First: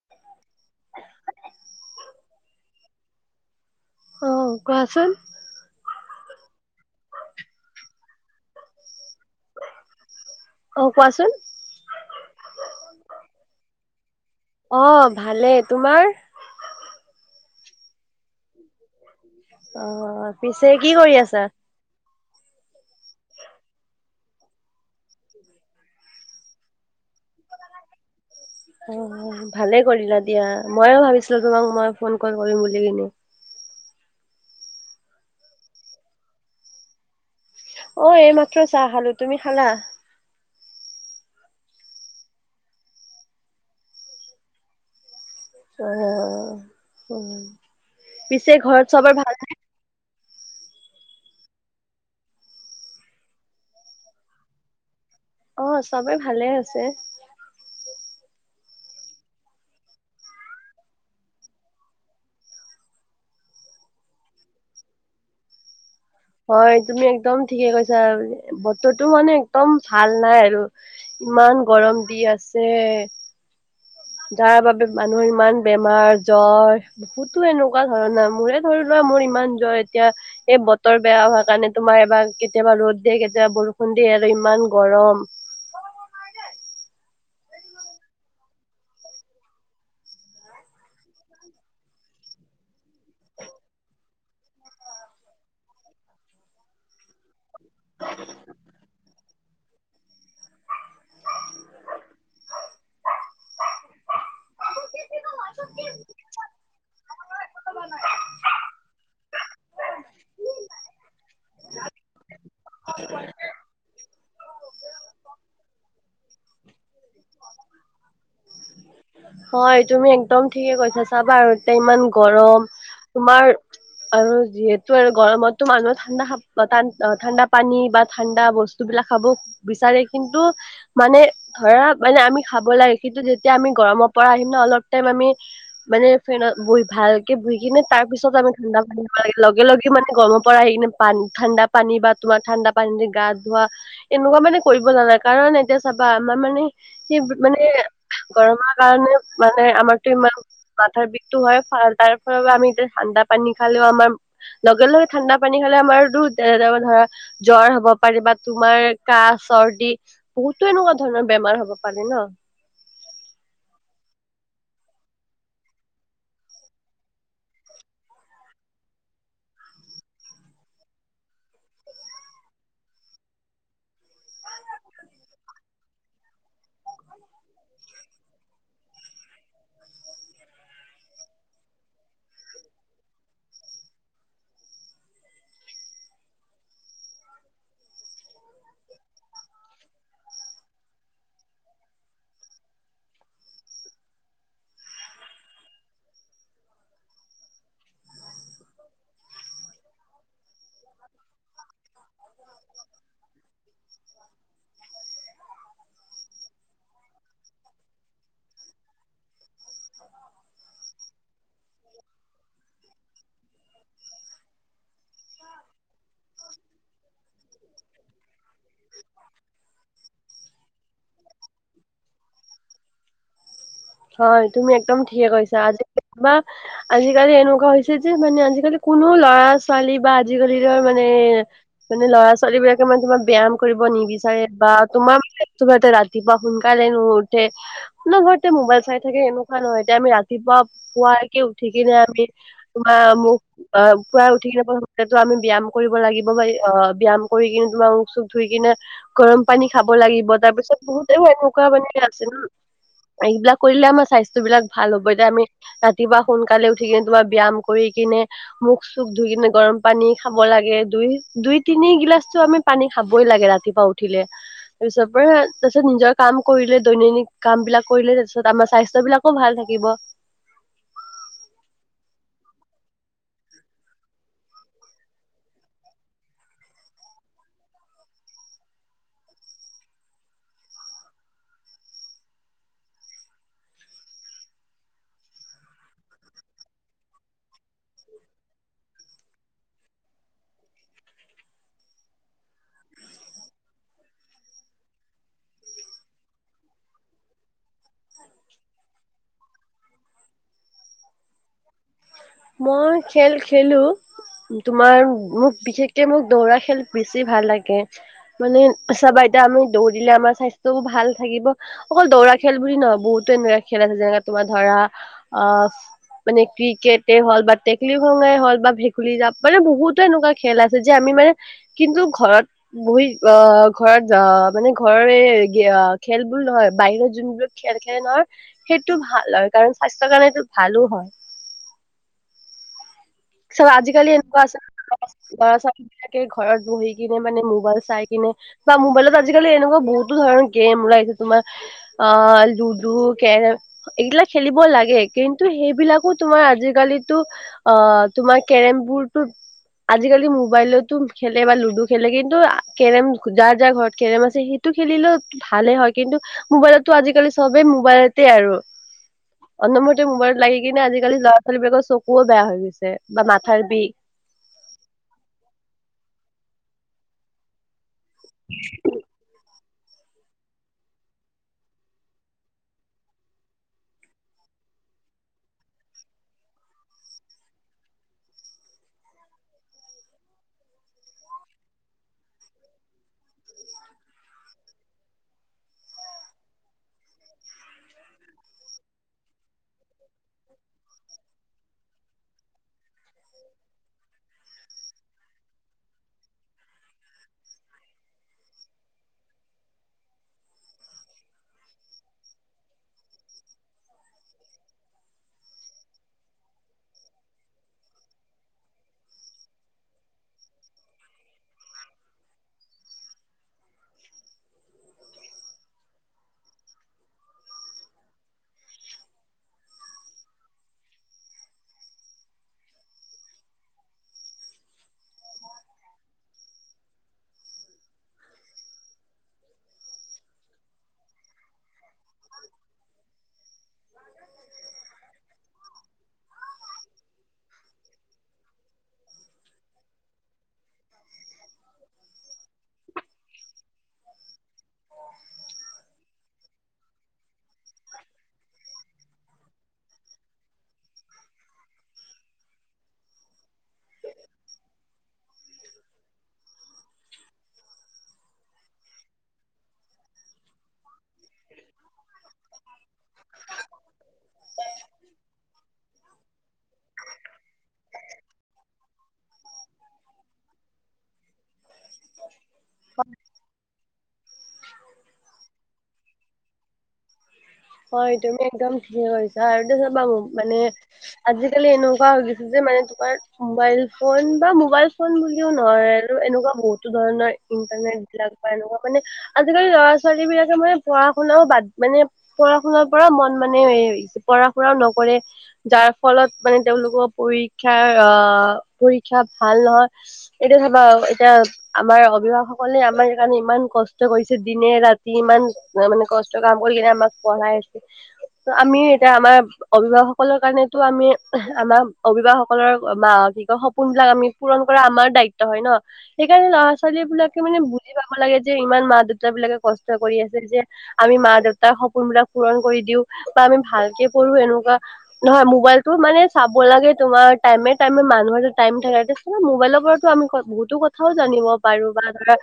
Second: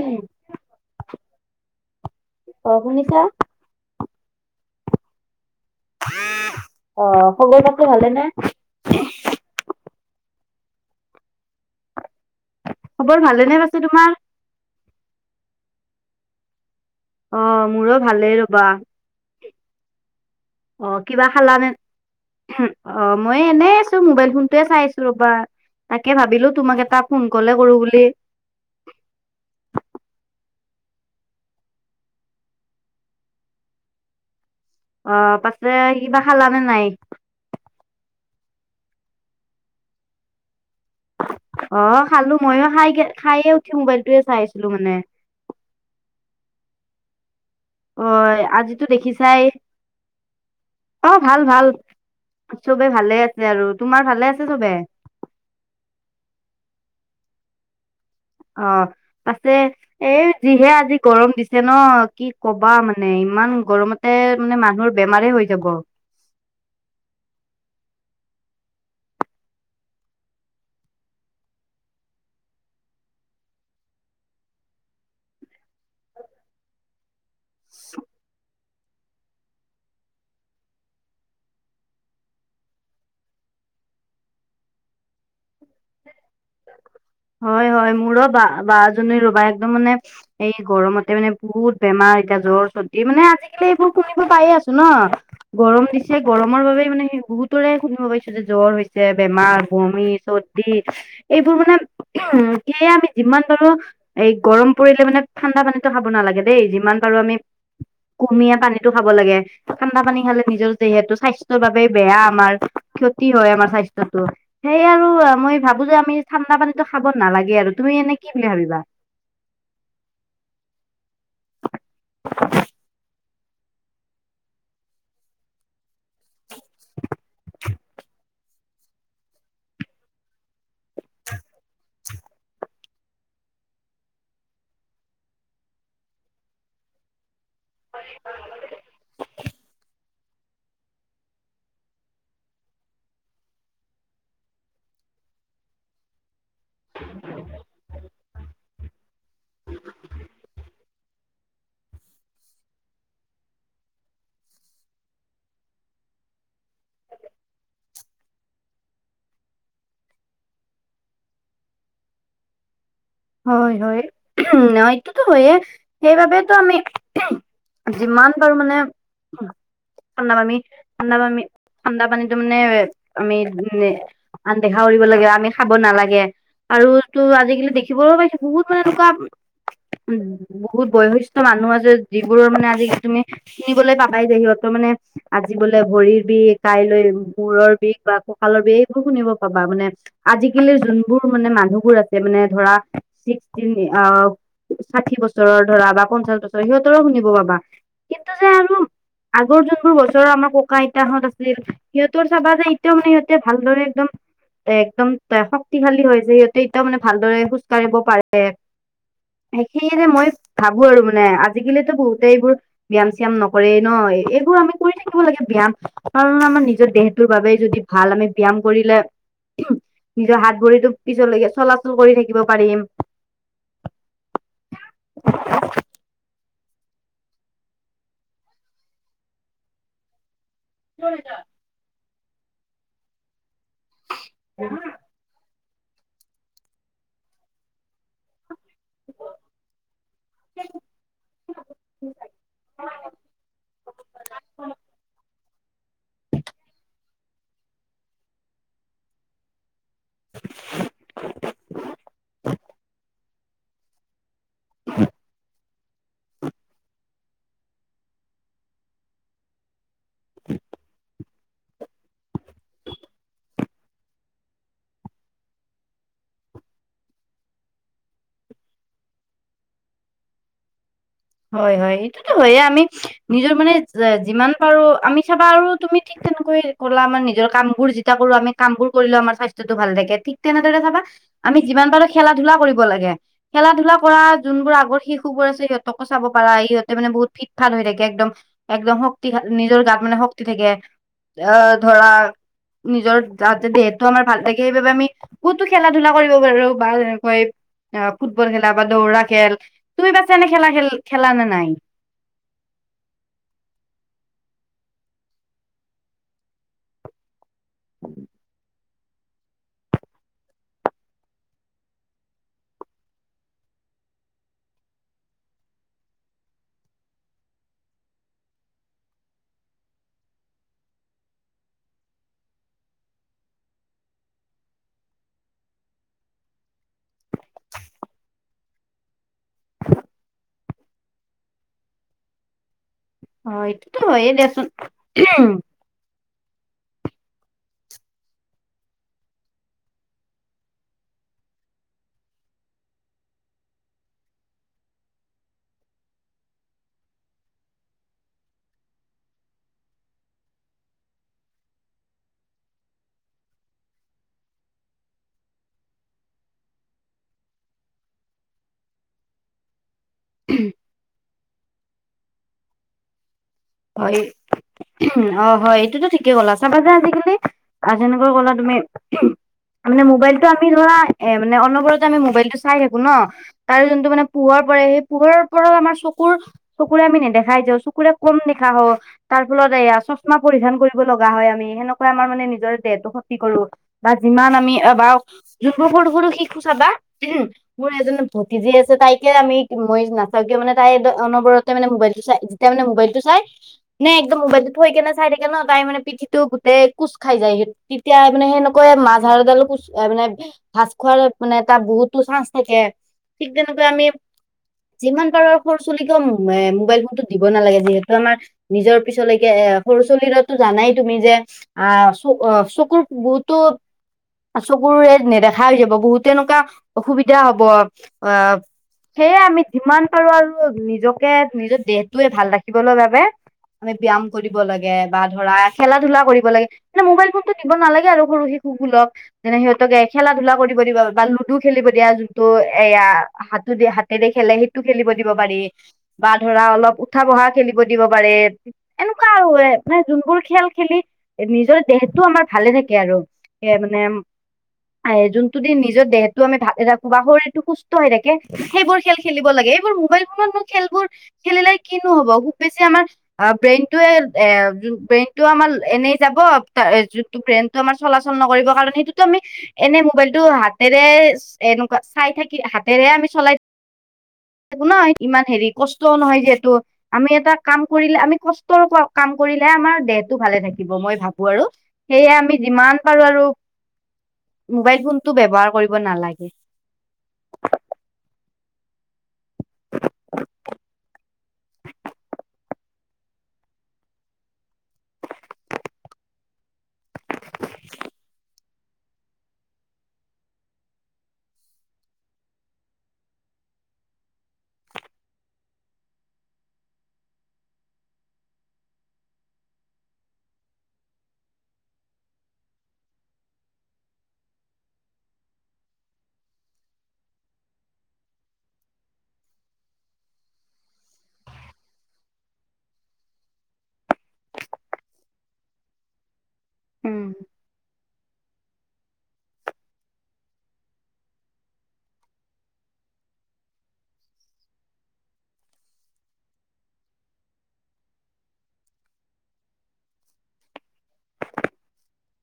উম অ শুনিছা। অ কোৱাচোন। অ খবৰ পাতি ভালে নে। অ কোৱাচোন। খবৰ ভালে নে পাইছো তোমাৰ। অ ভালে তোমাৰ। অ মোৰো ভালেই ৰ'বা। অ পিছে অ কি কৰি কিবা আছা। খালানে? অ মই এনেই আছো মোবাইল ফোনটয়ে চাই আছো ৰ'বা। তাকে ভাবিলো তোমাক এটা ফোন কলে কৰো বুলি। অ ভালে কৰিলা দিয়া ময়ে ভাবিছিলো তোমাক মই ফোন কল কৰিম বুলি কিনি। অ পাছে কিবা খালানে নাই। অ এই মাত্ৰ চাহ খালো তুমি খালা। অ খালো ময়ো খাই খায়ে উঠি মোবাইলটোয়ে চাই আছিলো মানে। অ অ পিছে ঘৰত আজিতো চবৰ ভাল দেখিছাই অ ভাল ভাল। চবে ভালে আছে আৰু তোমাৰ ভালে আছে চবে। অ চবেই ভালে আছে। অ পাছে এই যিহে আজি গৰম দিছে ন কি কবা মানে ইমান গৰমত। তে মানে মানুহৰ বেমাৰে হৈ যাব। হয় তুমি একদম ঠিকে কৈছা বতৰটো মানে একদম ভাল নাই আৰু ইমান গৰম দি আছে। যাৰ বাবে মানুহৰ ইমান বেমাৰ জ্বৰ। বহুতো এনেকুৱা ধৰণা মোৰে ধৰি লোৱা মোৰ ইমান জ্বৰ এতিয়া। এই বতৰ বেয়া হোৱা কাৰণে তোমাৰ এবাৰ কেতিয়াবা ৰ'দ দিয়ে কেতিয়াবা বৰষুণ দিয়ে আৰু ইমান গৰম। হয় হয় মোৰো বা-বাজনী ৰবা একদম মানে এই গৰমতে মানে বহুত বেমাৰ এতিয়া জ্বৰ, চৰ্দি মানে আজিকালি এইবোৰ শুনিব পায়ে আছো ন। গৰম দিছে গৰমৰ বাবে মানে বহুত ৰে শুনিব পাইছো যে জ্বৰ হৈছে, বেমাৰ, বমি, চৰ্দি। এইবোৰ মানে উ সেয়া আমি যিমান পাৰো এই গৰম পৰিলে মানে ঠাণ্ডা পানীতো খাব নালাগে দেই যিমান পাৰো আমি কুহোমিয়া পানীতো খাব লাগে। ঠাণ্ডা পানী খালে নিজৰ যিহেতু স্বাস্থ্যৰ বাবেই বেয়া আমাৰ ক্ষতি হয়। আমাৰ স্বাস্থ্যয়তো সেয় আৰু মই ভাবো যে আমি ঠাণ্ডা পানীতো খাব নালাগে আৰু তুমি এনে কি বুলি ভাবিবা। হয় তুমি একদম ঠিকে কৈছা চাবা আৰু এতিয়া ইমান গৰম। তোমাৰ আৰু যিহেতু আৰু গৰমতো মানুহে ঠাণ্ডা খাব বা ঠাণ্ডা পানী বা ঠাণ্ডা বস্তু বিলাক খাব বিচাৰে কিন্তু মানে ধৰা মানে আমি খাব লাগে কিন্তু যেতিয়া আমি গৰমত পৰা আহিম ন' অলপ টাইম আমি মানে ফেনত বহি ভালকে বহি কিনে তাৰ পিছত আমি ঠাণ্ডা পানী [unintelligible] খাব লাগে। লগে-লগে মানে গৰমৰ পৰা সেই কিনে পানী ঠাণ্ডা পানী বা তোমাৰ ঠাণ্ডা পানীৰে গা ধোৱা [unintelligible] এনেকুৱা মানে কৰিব নালাগে। কাৰণ এতিয়া চাবা আমাৰ মানে সেই মানে গৰমত [unintelligible] [unintelligible] মানে আমাৰতো ইমান মাথাৰ বিষটো হয়। তাৰ ফলৰ পৰা আমি এতিয়া ঠাণ্ডা পানী খালেও আমাৰ [unintelligible] লগে-লগে ঠাণ্ডা পানী খালে আমাৰো [unintelligible] ধৰা জ্বৰ হ'ব পাৰে বা তোমাৰ কাহ, চৰ্দি [unintelligible] বহুতো এনেকুৱা ধৰণৰ বেমাৰ হব পাৰে ন'? [unintelligible] হয়-হয়। ন এইটোতো হয়েই সেইবাবেতো আমি [unintelligible] যিমান পাৰো মানে [unintelligible] ঠাণ্ডা পানী, ঠাণ্ডা পানী, ঠাণ্ডা পানীতো মানে আমি নে [unintelligible] আন দেখা কৰিব লাগে, আমি খাব নালাগে আৰু তো আজিকালি দে [unintelligible] শিকিবলৈ পাইছো বহুত মানে এনেকুৱা [inaudible] উম! বহুত বয়সস্থ মানুহ আছে যিবোৰৰ মানে আজি তুমি [unintelligible] শুনিবলৈ পাবাই যে সিহঁতৰ মানে [inaudible] আজি বোলে ভৰিৰ বিষ, কাইলৈ মূৰৰ বিষ বা কঁকালৰ বিষ এইবোৰ শুনিব পাবা মানে। [unintelligible] আজিকালিৰ যোনবোৰ মানে মানুহবোৰ আছে মানে ধৰা [unintelligible] ছিক্সি [unintelligible] অ ষাঠি বছৰৰ ধৰা বা পঞ্চাশ বছৰ সিহঁতৰো শুনিব পাবা। [unintelligible] কিন্তু যে আৰু [inaudible] আগৰ যোনবোৰ বছৰৰ আমাৰ ককা-আইতাহঁত আছিল। সিহঁতৰ চাবা যে এতিয়াও মানে সিহঁতে ভালদৰে একদম [unintelligible] এ একদম [unintelligible] শক্তিশালী হয় যে সিহঁতে এতিয়া মানে ভালদৰে খোজকাঢ়িব পাৰে। এইখিনিতে যে মই ভাবো আৰু মানে আজিকালিতো বহুতে এইবোৰ [unintelligible] ব্যায়াম-চিয়াম নকৰেই ন। এইবোৰ আমি কৰি থাকিব লাগে ব্যায়াম, কাৰণ আমাৰ নিজৰ দেহটোৰ বাবে যদি [unintelligible] ভাল আমি ব্যায়াম কৰিলে [inaudible] নিজৰ হাত, ভৰিতো পিছলৈকে চলাচল কৰি থাকি [unintelligible] থাকিব পাৰিম। [unintelligible] হয়। তুমি একদম ঠিকে কৈছা আজিকালি কিমান [unintelligible] আজিকালি এনেকুৱা হৈছে যে মানে আজিকালি কোনো ল'ৰা [unintelligible] ছোৱালী বা আজিকালিৰ মানে-মানে ল'ৰা-ছোৱালী বিলাকে মানে তোমাৰ ব্যায়াম কৰিব নিবিচ [unintelligible] [inaudible] বা তোমাৰ মানে ৰাতিপুৱা সোনকালে নুউঠে, অনবৰতে মোবাইল [unintelligible] চাই থাকে এনেকুৱা নহয় এতিয়া আমি ৰাতিপুৱা পুৱাকে উঠি কিনে আমি [unintelligible] তোমাৰ মুখ অ পুুৱাই উঠি [unintelligible] আমি ব্যায়াম কৰিব লাগিব বা অ ব্যায়াম কৰি কিনে তোমাৰ মুখ-চুখ ধুই কিনে গৰম [unintelligible] পানী খাব লাগিব। তাৰ পিছত বহুতেও এনেকুৱা পানী আছে ন এইবিলাক কৰিলে আমাৰ স্বা [unintelligible] [unintelligible] বস্তুবিলাক ভাল হ'ব। এতিয়া আমি ৰাতিপুৱা সোনকালে উঠি কিনে, তোমাৰ ব্যায়াম কৰি কিনে মুখ-চুখ ধুই কিনে, গৰম পানী খাব লাগে। দুই-দুই-তিনি গিলাচটো আমি [unintelligible] পানী খাবই লাগে ৰাতিপুৱা উঠিলে। [unintelligible] তাৰপিছত পৰা তাৰপিছত নিজৰ কাম কৰিলে, দৈনন্দিন কামবিলাক কৰিলে তাৰপিছত [unintelligible] তাৰপিছত আমাৰ স্বাস্থ্যবিলাকো ভাল থাকিব। [unintelligible] হয়-হয়। এইটোতো হয়ে আমি [unintelligible] নিজৰ মানে যিমান পাৰো আমি চাবা আৰু তুমি ঠিক তেনেকৈ ক'লা আমাৰ নিজৰ কামবোৰ যেতিয়া কৰো আমি [unintelligible] কামবোৰ কৰিলেও আমাৰ স্বাস্থ্যটো ভাল থাকে। ঠিক তেনেদৰে চাবা [unintelligible] আমি যিমান পাৰো খেলা-ধূলা কৰিব লাগে। খেলা-ধূলা কৰা যোনবোৰ আগৰ শিশুবোৰ আছে সিহঁত [unintelligible] সিহঁতকো চাব পাৰা ইহঁতে মানে বহুত ফিট-ফাত হৈ থাকে একদম। [unintelligible] একদম শক্তি [unintelligible] নিজৰ গাত মানে শক্তি থাকে। আহ ধৰা নিজৰ যাতে দেহটো আমাৰ ভাল থাকে সেইবাবে আমি [unintelligible] কতো খেলা ধূলা কৰিব পাৰো বা তেনেকৈ। অ', ফুটবল খেলা বা দৌৰা খেল তুমি পাছে এনে খেলা খেল খেলা নে নাই। মই খেল খেলো। তোমাৰ মোক বিশেষকে মোক দৌৰা খেল বেছি ভাল লাগে মানে। চাবা এতিয়া আমি দৌৰিলে আমাৰ স্বাস্থ্যও ভাল থাকিব। অকল দৌৰা খেল বুলি নহয় বহুতো এনেকা খেল আছে যেনে তোমাৰ ধৰা আ। মানে ক্ৰিকেট। তেই হ'ল বা টেকেলি খঙাই হল বা ভেকুলী জাপ মানে বহুতো এনেকুৱা খেল আছে যে আমি মানে। কিন্তু ঘৰত। বহিত অ', ঘৰত জা মানে ঘৰৰ এই গে খেলবোৰ নহয় বাহিৰত যোনবোৰ। খেল খেলে ন সেইটো ভাল হয় কাৰণ স্বাস্থ্যৰ কাৰণে সেইটো ভালো হয়। হয় চাবা এইটোতো আজিকালি হয়ে এনেকুৱা আছে দিয়াচোন [unintelligible] যিবিলাকে ঘৰত বহি কিনে মানে মোবাইল চাই কিনে। বা মোবাইলত আজিকালি এনেকুৱা বহুতো ধৰণৰ গেম ওলাইছে তোমাৰ। আ লুডু, কেৰম। এইগিলা খেলিব লাগে কিন্তু সেইবিলাকো তোমাৰ আজিকালিতো অ'। তোমাৰ কেৰেম বোৰতো। আজিকালি মোবাইলতো খেলে বা লুডু খেলে কিন্তু আ কেৰম যাৰ যাৰ ঘৰত কেৰম আছে সি। টো খেলিলে ভালে হয়, কিন্তু মোবাইলতো আজিকালি চবেই মোবাইলতে আৰু। অনবৰতে মোবাইলত লাগি কিনে আজিকালি ল'ৰা-ছোৱালী বিলাকৰ চকুও বেয়া হৈ গৈছে বা মাথাৰ বিষ। হয়ে, অ', হয়, এইটোতো ঠিকেই ক'লা চাবা যে আজিকালি। আৰু যেনেকৈ কলা তুমি। মানে মোবাইলটো আমি ধৰা, এ মানে অনবতে আমি মোবাইলটো চাই থাকো ন। তাৰ যোনটো মানে পোহৰ পৰে সেই পোহৰৰ পৰাও আমাৰ চকুৰ। চুকুৰে আমি নেদেখা হৈ যাও চকুৰে কম দেখা হও। তাৰ ফলত এয়া চশমা পৰিধান কৰিব লগা হয় আমি সেনেকুৱাই আমাৰ মানে নিজৰ দেহটো ক্ষতি কৰো। বা যিমান আমি এবাও যোনবোৰ সৰু- সৰু শিশু চাবা হম। মোৰ এজনী ভতিযি আছে তাইকে আমি মই নাচাওঁ কিয় মানে তাই দ অনবৰত। তাই মানে মোবাইলটো চাই যেতিয়া মানে মোবাইলটো চাই। নাই একদম মোবাইলতো এই কেনে চাই থাকে ন তাই মানে পিঠিটো গোটেই কোচ খাই যায়। তেতিয়া মানে সেনেকৈ মাজহাড় ডাল কোচ মানে। ভাজ খোৱাল মানে তাৰ বহুতো চান্স থাকে ঠিক তেনেকৈ আমি। যিমান পাৰো সৰু চুলি কও এ মোবাইল ফোনতটো দিব নালাগে যিহেতু আমাৰ। নিজৰ পিছলৈকে এ সৰু চলিৰোটো জানাই তুমি যে। আ চকু চকুৰ বহুতো। চকুৰে নেদেখা হৈ যাব বহুত তেনেকুৱা অসুবিধা হব অ'। সেয়ে আমি যিমান পাৰো আৰু নিজকে নিজৰ দেহটোৱে ভাল ৰাখিবলৈ বাবে। আমি ব্যায়াম কৰিব লাগে বা ধৰা খেলা ধূলা কৰিব লাগে। মানে মোবাইল ফোন টো দিব নালাগে আৰু সৰু শিশু গোলক। যেনে সিহঁতকে খেলা ধূলা কৰিব দিবা বা লুডু খেলিব দিয়া যিনটো এয়া হাতদি হাতেৰে খেলে সেই টো খেলিব দিব পাৰি বা ধৰা অলপ উঠা বহা খেলিব দিব পাৰে। এনেকুৱা আৰু এ মানে যোনবোৰ খেল খেলি নিজৰ দেহটো আমাৰ ভালে থাকে আৰু। এইয়া মানে উম। আয় যোনটো দিন নিজৰ দেহতটো আমি ভালে ৰাখো বা শৰীৰতটো সুস্থ হৈ থাকে সেইবোৰ খেল। খেলিব লাগে এইবোৰ মোবাইল ফোনত নো খেলবোৰ খেলিলে কিনো হ'ব খুব বেছি আমাৰ। অ ব্ৰেইনটোয়ে এ ব্ৰেইনটো আমাৰ এনেই যাব ব্ৰেইত আমাৰ চলাচল নকৰিব কাৰনে সেইটোতো আমি এনে মোবাইলটো হাতেৰে এনেকুৱা চাই থাকি হাতেৰেহে আমি চলাই থাকোঁ ন ইমান হেৰি কষ্ট নহয় যিহেতু আমি এটা কাম। কৰিলে আমি কষ্টৰ কাম কৰিলেহে আমাৰ দেহটো ভালে থাকিব মই ভাবো আৰু সেয়ে আমি যিমান পাৰো আৰু মোবাইল ফোনটো ব্যৱহাৰ কৰিব নালাগে। হয় তুমি একদম ঠিকে কইছা আৰু তাৰপিচপা মানে। আজিকালি এনেকুৱা হৈ গৈছে যে মানে তোমাৰ মোবাইল ফোন বা মোবাইল ফোন বুলিও নহয় আৰু এনেকুৱা বহুতো ধৰণৰ ইন্টাৰনেট বিলাক পাই নহয় মানে। আজিকালি ল'ৰা ছোৱালী বিলাকে মানে পঢ়া শুনাও বাদ মানে। পঢ়া শুনাৰ পৰা মন মানে পঢ়া শুনাও নকৰে যাৰ ফলত মানে তেওঁলোকৰ পৰীক্ষাৰ আহ পৰীক্ষা ভাল নহয়। এইটো চাবা এতিয়া আমাৰ অভিভাৱক সকলে আমাৰ সেইকাৰণে ইমান কষ্ট কৰিছে দিনে ৰাতি ইমান। মানে কষ্ট কাম কৰি কিনে আমাক পঢ়াই আছে আমিও এতিয়া আমাৰ। অভিভাৱক সকলৰ কাৰণেতো আমি আমাৰ অভিভাৱ সকলৰ বা কি কয় স পোন বিলাক আমি পূৰণ কৰা আমাৰ দায়িত্ব হয় ন সেই কাৰণে ল'ৰা-ছোৱালী উম, বিলাকে মানে বুজি বুজি পাব লাগে যে ইমান মা -দেউতা বিলাকে কষ্ট কৰি আছে যে আমি মা-দেউতাক সপোণ সপোনবিলাক পূৰণ কৰি দিও বা আমি ভালকে পঢ়ো এনেকুৱা নহয় মোবাইলটো মানে চাব লাগে তোমাৰ টাইমে টাইমে মানুহ এটা টাইম থাকে যে মোবাইলৰ পৰাটো আমি বহুতো কথাও জানিব পাৰো বা ধৰা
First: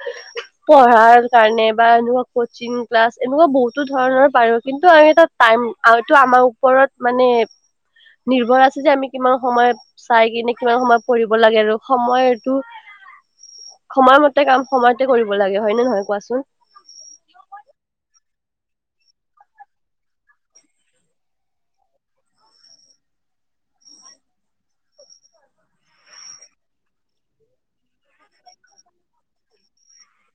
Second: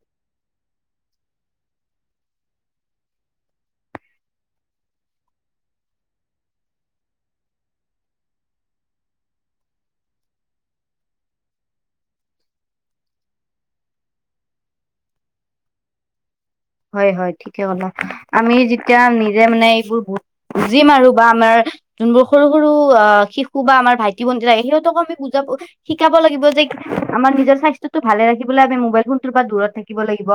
পঢ়াৰ কাৰণে বা এনেকুৱা কচিং ক্লাছ এনেকুৱা বহুতো ধৰণৰ পাৰো কিন্তু আমি এটা টাইম আৰু আমাৰ ওপৰত মানে নিৰ্ভয় আছে যে আমি কিমান সময়ত চাইকিনি কিমান সময় পঢ়িব লাগে আৰু সময়টো সময়মতে কাম সময়তে কৰিব লাগে হয় নে নহয় কোৱাচোন হয় হয় ঠিকে কলা আমি যেতিয়া নিজে মানে এইবোৰ বুজিম আৰু বা আমাৰ যোনবোৰ সৰু সৰু আহ শিশু বা আমাৰ ভাইটি-ভণ্টি থাকে সিহঁতকো আমি বুজাব শিকাব লাগিব যে আমাৰ নিজৰ স্বাস্থ্যটো ভালে ৰাখিবলে আমি মোবাইল ফোনটোৰ পৰা দূৰত থাকিব লাগিব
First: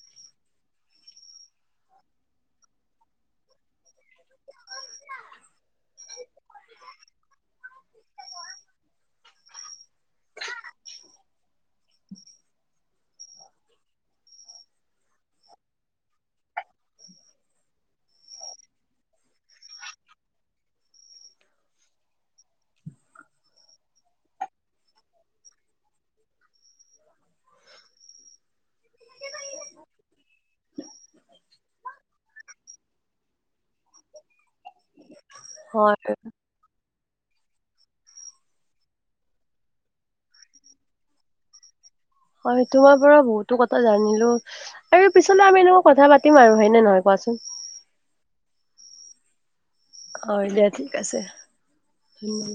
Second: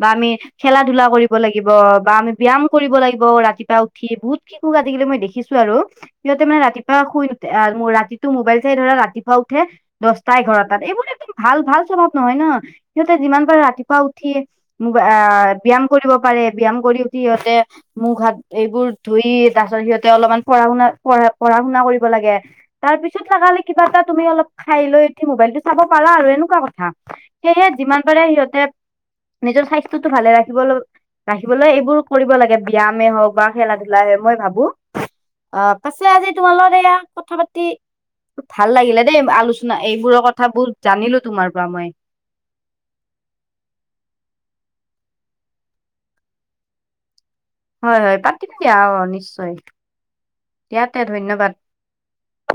বা আমি খেলা-ধূলা কৰিব লাগিব বা আমি ব্যাম কৰিব লাগিব ৰাতিপুৱা উঠি বহুত শিশুক আজি-কালি মই দেখিছো আৰু সিহঁতে মানে ৰাতিপুৱা শুই নুঠে মোৰ ৰাতি তো মোবাইল চাই ধৰা ৰাতিপুৱা উঠে দহটা, এঘাৰটাত এইবোৰ একদম ভাল ভাল স্বভাৱ নহয় ন সিহঁতে যিমান পাৰে ৰাতিপুৱা উঠিয়ে মো বা ব্যাম কৰিব পাৰে ব্যাম কৰি উঠি সিহঁতে মুখ-হাত এইবোৰ ধুই তাৰপিছত সিহঁতে অলপমান পঢ়া শুনা, পঢ়া শুনা কৰিব লাগে তাৰ পিছত লাগা হলে কিবা এটা তুমি অলপ খাই লৈ উঠি মোবাইলটো চাব পাৰা আৰু এনেকুৱা কথা সেয়েহে যিমান পাৰে সিহঁতে নিজৰ স্বাস্থ্যটো ভালে ৰা ৰাখিবলৈ এইবোৰ কৰিব লাগে ব্যামে হওঁক বা খেলা-ধূলাই মই ভাবো অ পাছে হয়। আজি তোমাৰলগত এয়া কথা পাতি ভাল লাগিলে দেই আলোচনা এইবোৰৰ কথা বহুত জানিলো তোমাৰ পৰা মই হয় তোমাৰ পৰা বহুতো কথা জানিলো আৰু পিছলৈ আমি এনেকৈ কথা পাতিম আৰু হয়নে নহয় কোৱাচোন হয় হয় পাতিম দিয়া অ নিশ্চয় হয় দে দিয়া ঠিক তে আছে ধন্যবাদ উম